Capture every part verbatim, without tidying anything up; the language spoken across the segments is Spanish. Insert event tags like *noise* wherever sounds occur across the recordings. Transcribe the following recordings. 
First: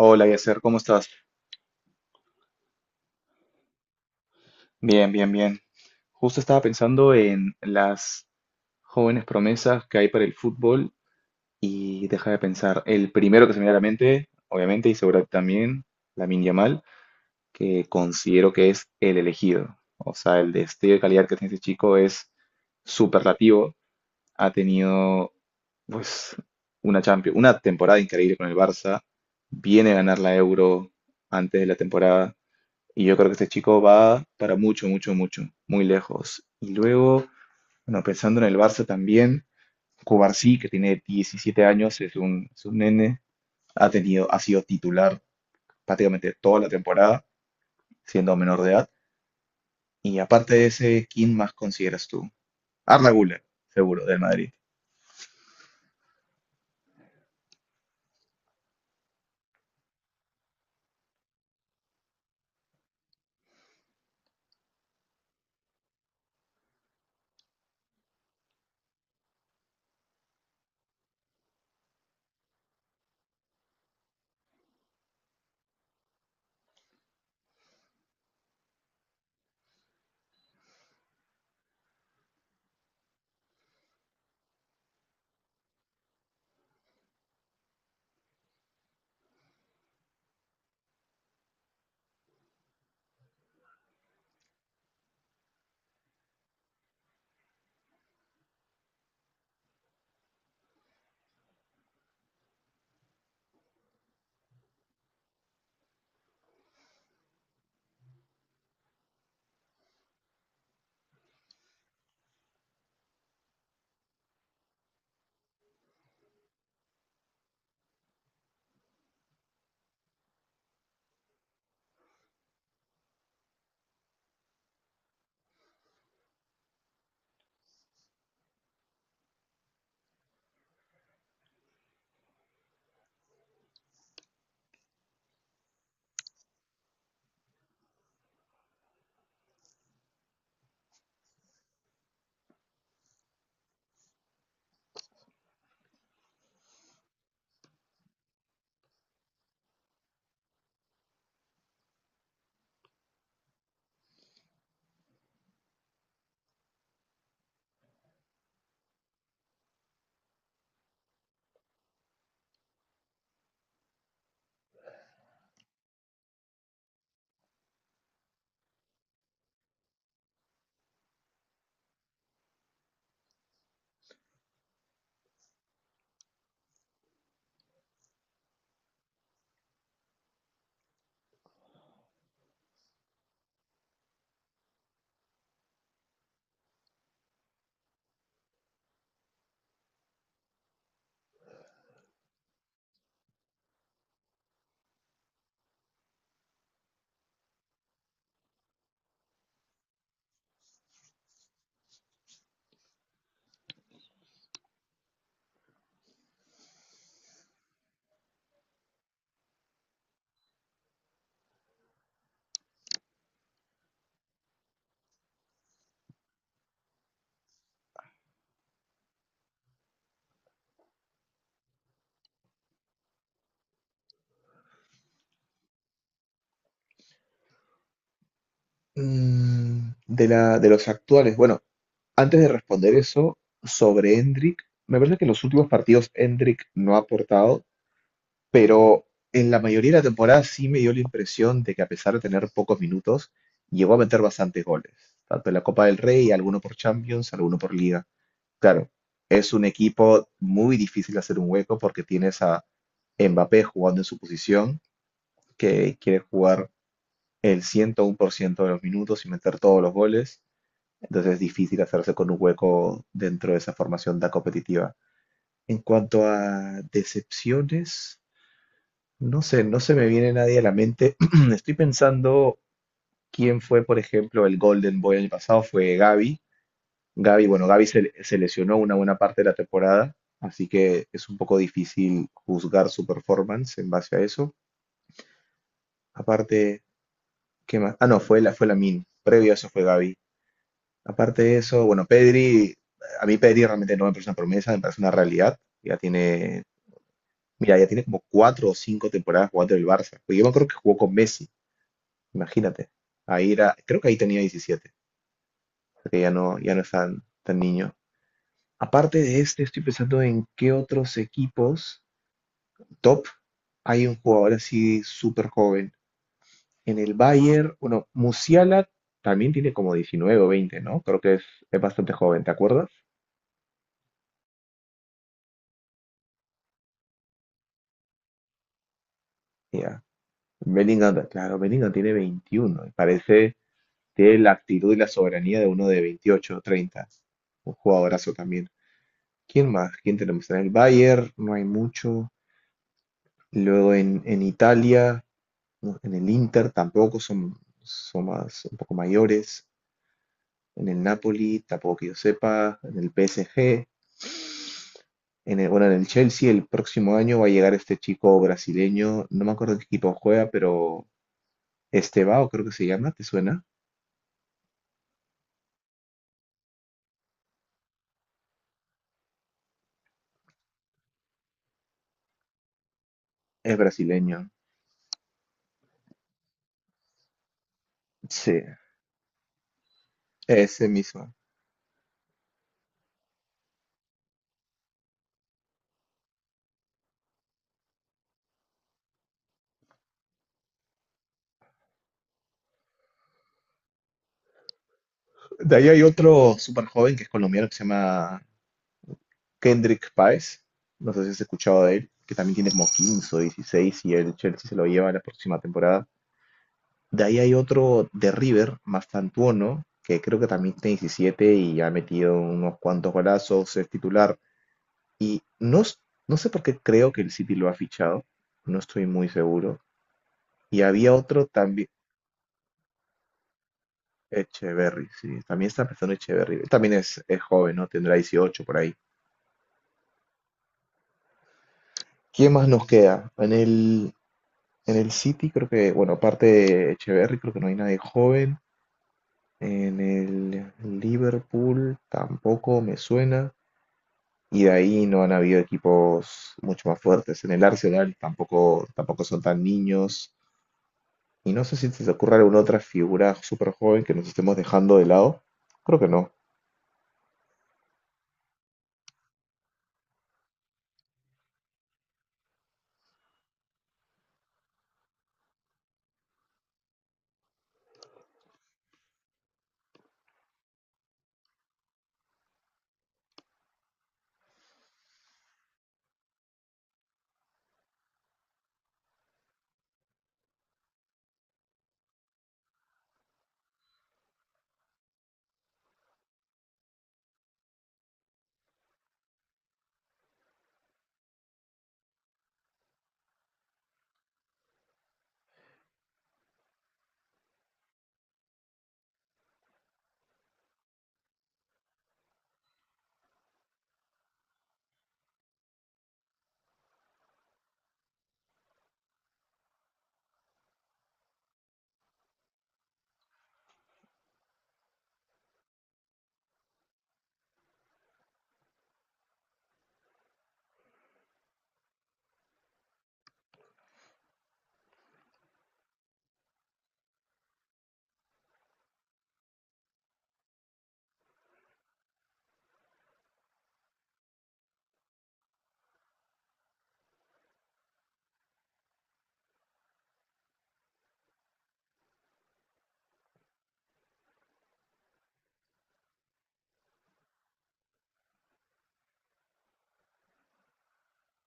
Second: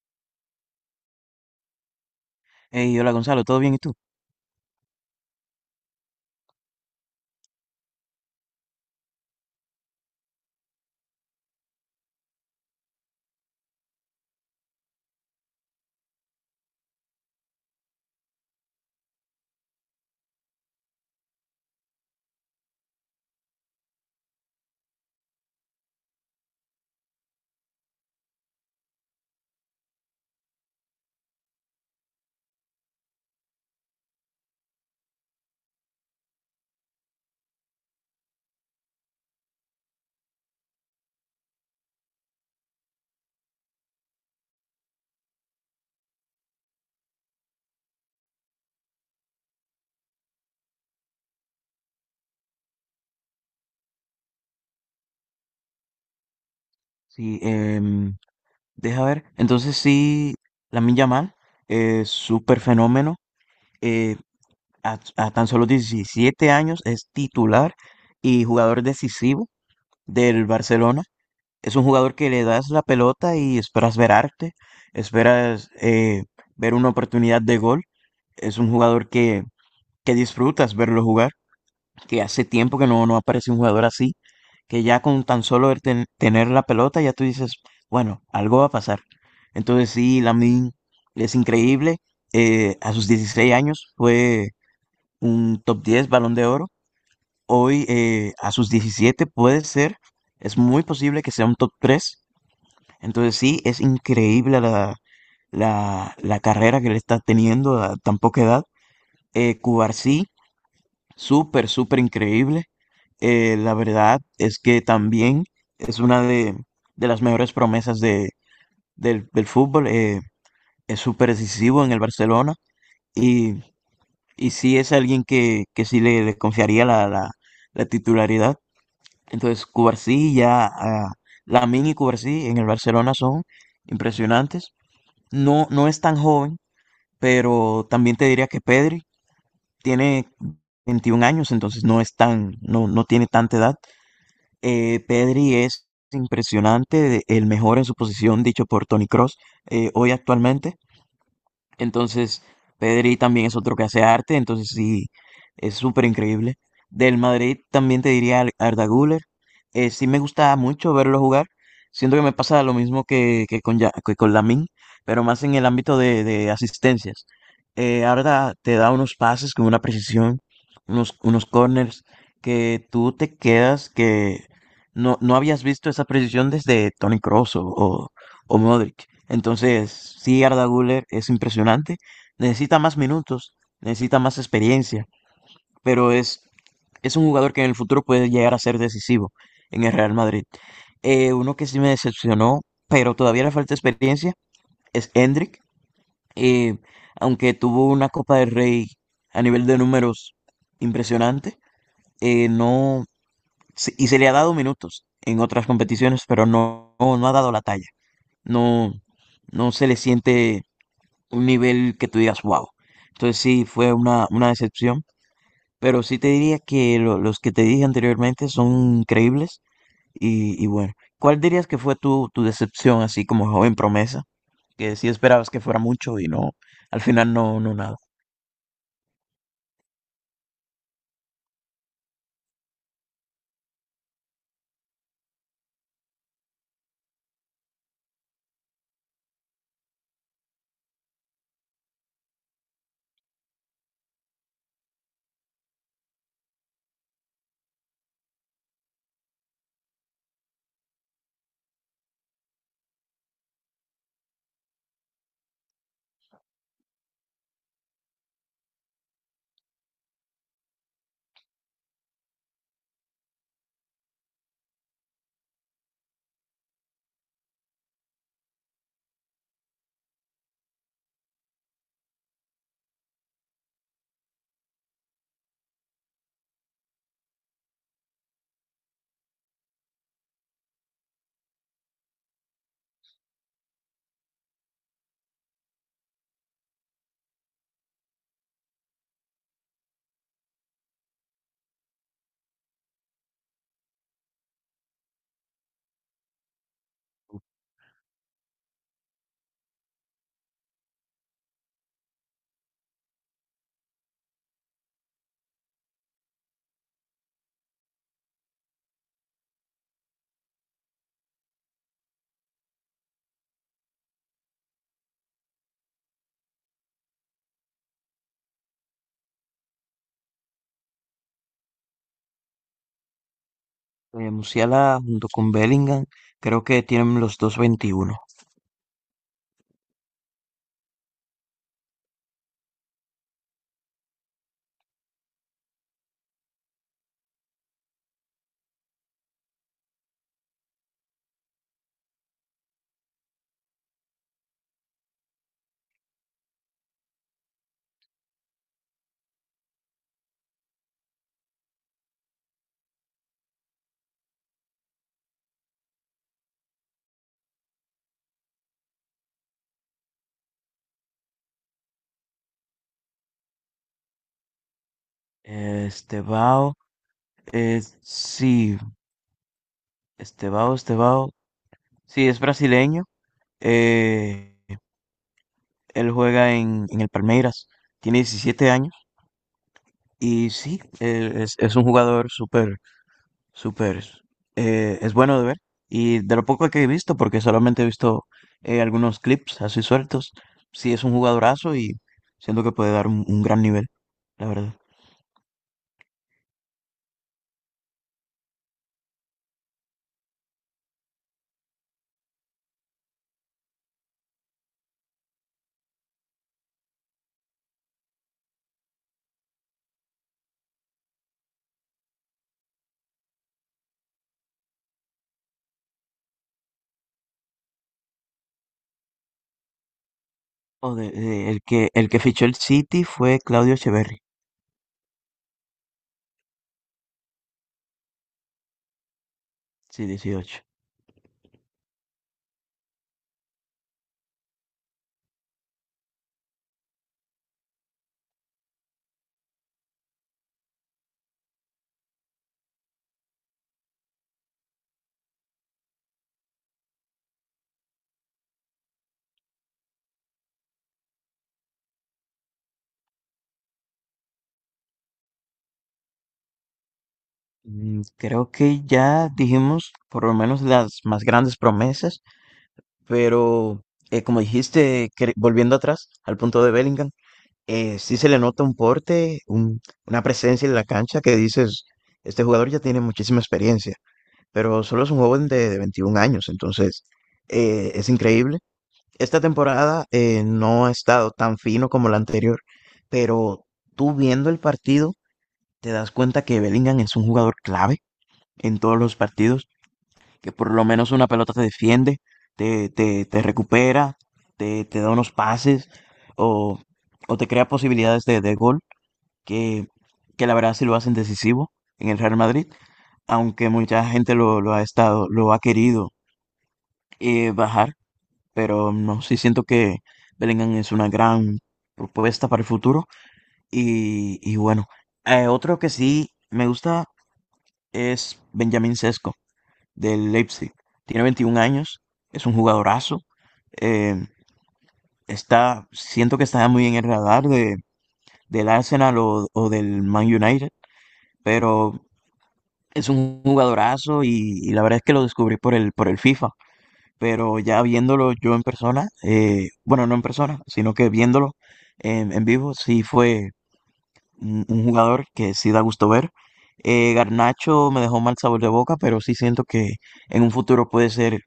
Hola, Yasser, ¿cómo estás? Hey, hola Gonzalo, ¿todo bien y tú? Bien, bien, bien. Justo estaba pensando en las jóvenes promesas que hay para el fútbol y deja de pensar. El primero que se me viene a la mente, obviamente, y seguramente también, Lamine Yamal, que considero que es el elegido. O sea, el destello de calidad que tiene este chico es superlativo. Ha tenido, pues, una Champions, una temporada increíble con el Barça. Viene a ganar la Euro antes de la temporada. Y yo creo que este chico va para mucho, mucho, mucho, muy lejos. Y luego, bueno, pensando en el Barça también, Cubarsí, que tiene diecisiete años, es un, es un nene, ha tenido, ha sido titular prácticamente toda la temporada, siendo menor de edad. Y aparte de ese, ¿quién más consideras tú? Arda Güler, seguro, del Madrid. Sí, em, deja ver. Entonces sí, Lamine Yamal, es súper fenómeno. eh, a, a tan solo diecisiete años es titular y jugador decisivo del Barcelona. Es un jugador que le das la pelota y esperas ver arte, esperas eh, ver una oportunidad de gol. Es un jugador que, que disfrutas verlo jugar. Que hace tiempo que no, no aparece un jugador así, que ya con tan solo el ten- tener la pelota, ya tú dices, bueno, algo va a pasar. Entonces sí, Lamine es increíble. Eh, a sus dieciséis años fue un top diez Balón de Oro. Hoy eh, a sus diecisiete puede ser, es muy posible que sea un top tres. Entonces sí, es increíble la, la, la carrera que le está teniendo a tan poca edad. Eh, Cubarsí, súper, súper increíble. Eh, la verdad es que también es una de, de las mejores promesas de, del, del fútbol. Eh, es súper decisivo en el Barcelona y, y sí es alguien que, que sí le, le confiaría la, la, la titularidad. Entonces, Cubarsí ya, ah, Lamine y Cubarsí en el Barcelona son impresionantes. No, no es tan joven, pero también te diría que Pedri tiene veintiún años, entonces no es tan, no, no tiene tanta edad. Eh, Pedri es impresionante, de- el mejor en su posición dicho por Tony Cross hoy actualmente. Entonces, Pedri también es otro que hace arte, entonces sí, es súper increíble. Del Madrid también te diría Ar- Arda Güler. Eh, sí me gusta mucho verlo jugar. Siento que me pasa lo mismo que, que con, Ya- que con Lamine, pero más en el ámbito de, de asistencias. Eh, Arda te da unos pases con una precisión, unos, unos corners, que tú te quedas que no, no habías visto esa precisión desde Toni Kroos o, o o Modric. Entonces, sí, Arda Güler es impresionante. Necesita más minutos, necesita más experiencia, pero es, es un jugador que en el futuro puede llegar a ser decisivo en el Real Madrid. Eh, uno que sí me decepcionó, pero todavía le falta experiencia, es Hendrik. Eh, aunque tuvo una Copa del Rey a nivel de números impresionante, eh, no, se- y se le ha dado minutos en otras competiciones, pero no, no, no ha dado la talla. No, no se le siente un nivel que tú digas, wow. Entonces sí, fue una, una decepción, pero sí te diría que lo- los que te dije anteriormente son creíbles y, y bueno, ¿cuál dirías que fue tu, tu decepción así como joven promesa? Que sí esperabas que fuera mucho y no, al final no, no nada. Mm, de la, de los actuales, bueno, antes de responder eso, sobre Endrick, me parece que en los últimos partidos Endrick no ha aportado, pero en la mayoría de la temporada sí me dio la impresión de que, a pesar de tener pocos minutos, llegó a meter bastantes goles, tanto en la Copa del Rey, alguno por Champions, alguno por Liga. Claro, es un equipo muy difícil de hacer un hueco porque tienes a Mbappé jugando en su posición, que quiere jugar el ciento uno por ciento de los minutos y meter todos los goles. Entonces es difícil hacerse con un hueco dentro de esa formación tan competitiva. En cuanto a decepciones, no sé, no se me viene nadie a la mente. *clears throat* Estoy pensando quién fue, por ejemplo, el Golden Boy el año pasado, fue Gavi. Gavi, bueno, Gavi se, se lesionó una buena parte de la temporada, así que es un poco difícil juzgar su performance en base a eso. Aparte, ¿qué más? Ah, no, fue la, fue Min, previo a eso fue Gavi. Aparte de eso, bueno, Pedri, a mí Pedri realmente no me parece una promesa, me parece una realidad. Ya tiene, mira, ya tiene como cuatro o cinco temporadas jugando en el Barça. Porque yo me acuerdo que jugó con Messi. Imagínate. Ahí era, creo que ahí tenía diecisiete, porque ya no, ya no es tan, tan niño. Aparte de este, estoy pensando en qué otros equipos top hay un jugador así súper joven. En el Bayern, bueno, Musiala también tiene como diecinueve, o veinte, ¿no? Creo que es, es bastante joven, ¿te acuerdas? Eh, Musiala junto con Bellingham, creo que tienen los dos veintiuno. Ya. Bellingham, claro, Bellingham tiene veintiuno, y parece, tiene la actitud y la soberanía de uno de veintiocho, o treinta. Un jugadorazo también. ¿Quién más? ¿Quién tenemos? En el Bayern no hay mucho. Luego en, en Italia, ¿no? En el Inter tampoco son, son más, un poco mayores. En el Napoli, tampoco que yo sepa. En el P S G, en el, bueno, en el Chelsea el próximo año va a llegar este chico brasileño. No me acuerdo en qué equipo juega, pero Estevao creo que se llama, ¿te suena? Eh, Estebao, eh, sí, Estebao, Estebao, sí, es brasileño. Es brasileño. eh, Él juega en, en el Palmeiras, tiene Sí, diecisiete años y sí, ese mismo. él es, es un jugador súper, súper, eh, es bueno de ver. Y de lo poco que he visto, porque solamente he visto eh, algunos clips así sueltos, sí es un jugadorazo y siento que puede dar un un gran nivel, la verdad. De ahí hay otro súper joven que es colombiano que se llama Kendrick Páez, no sé si has escuchado de él, que también tiene como quince o dieciséis y el Chelsea se lo lleva la próxima temporada. De ahí hay otro de River, Mastantuono, que creo que también tiene diecisiete y ha metido unos cuantos golazos, es titular. Y no, s- no sé por qué creo que el City lo ha fichado, no estoy muy seguro. Y O de- había otro de- el también, que, el que fichó el City fue Claudio Echeverri, Echeverry, sí, también está empezando Echeverry. Él también es, es joven, ¿no? Tendrá dieciocho por ahí. sí, dieciocho. ¿Quién más nos queda? En el, En el City creo que, bueno, aparte de Echeverry, creo que no hay nadie joven. En el Liverpool tampoco me suena. Y de ahí no han habido equipos mucho más fuertes. En el Arsenal tampoco, tampoco son tan niños. Y no sé si se te ocurre alguna otra figura súper joven que nos estemos dejando de lado. Creo que no. Mm, creo que ya dijimos por lo menos las más grandes promesas, pero eh, como dijiste, cre- volviendo atrás al punto de Bellingham, eh, sí se le nota un porte, un- una presencia en la cancha que dices, este jugador ya tiene muchísima experiencia, pero solo es un joven de, de veintiún años, entonces eh, es increíble. Esta temporada eh, no ha estado tan fino como la anterior, pero tú viendo el partido te das cuenta que Bellingham es un jugador clave en todos los partidos, que por lo menos una pelota te defiende, te, te, te recupera, te, te da unos pases o, o te crea posibilidades de, de gol, que, que la verdad sí lo hacen decisivo en el Real Madrid, aunque mucha gente lo, lo ha estado, lo ha querido eh, bajar. Pero no, sí siento que Bellingham es una gran propuesta para el futuro. Y, y bueno, eh, otro que sí me gusta es Benjamin Sesko del Leipzig. Tiene veintiún años, es un jugadorazo. Eh, está, siento que está muy en el radar de, del Arsenal o, o del Man United, pero es un jugadorazo y, y la verdad es que lo descubrí por el, por el FIFA. Pero ya viéndolo yo en persona, eh, bueno, no en persona, sino que viéndolo en, en vivo, sí fue un, un jugador que sí da gusto ver. Eh, Garnacho me dejó mal sabor de boca, pero sí siento que en un futuro puede ser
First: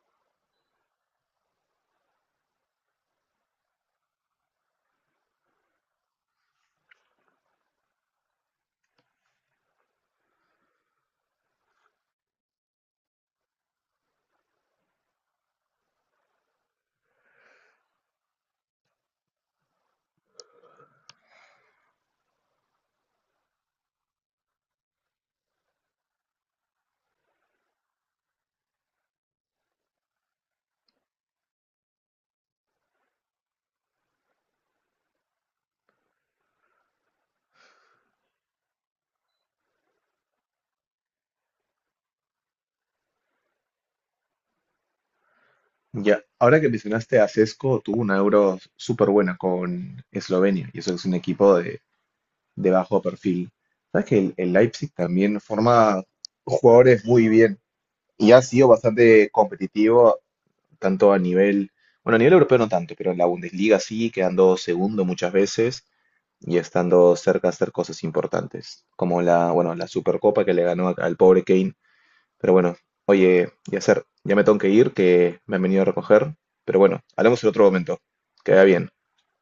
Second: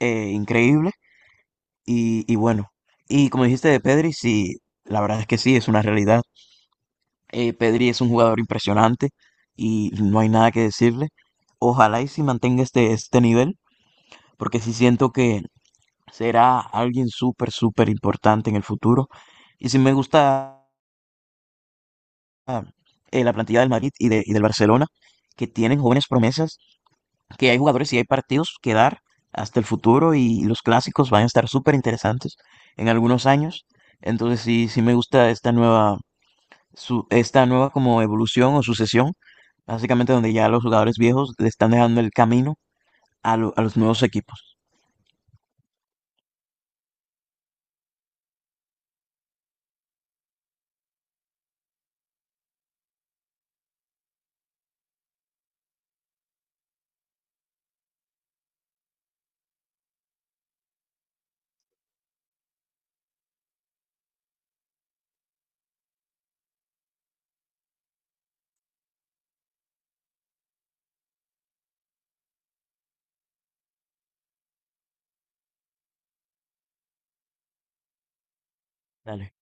eh, increíble y, y bueno. Y como dijiste de Pedri, sí, la verdad es que sí, es una realidad. Eh, Pedri es un jugador impresionante y no hay nada que decirle. Ojalá y si mantenga este, este nivel, porque sí siento que será alguien súper, súper importante en el futuro. Y si me gusta ah, eh, la plantilla del Madrid y, de- y del Barcelona, que tienen jóvenes promesas, que hay jugadores y hay partidos que dar hasta el futuro y los clásicos van a estar súper interesantes en algunos años. Entonces sí, sí me gusta esta nueva, su- esta nueva como evolución o sucesión, básicamente donde ya los jugadores viejos le están dejando el camino a, lo- a los nuevos equipos. Ya, ahora que mencionaste a Sesco, tuvo una Euro súper buena con Eslovenia. Y eso es un equipo de, de bajo perfil. Sabes que el, el Leipzig también forma jugadores muy bien y ha sido bastante competitivo, tanto a nivel, bueno, a nivel europeo no tanto, pero en la Bundesliga sí, quedando segundo muchas veces y estando cerca de hacer cosas importantes, como la, bueno, la Supercopa que le ganó a- al pobre Kane. Pero bueno, oye, Yasser, ya me tengo que ir, que me han venido a recoger. Pero bueno, hablamos en otro momento. Queda bien. Dale.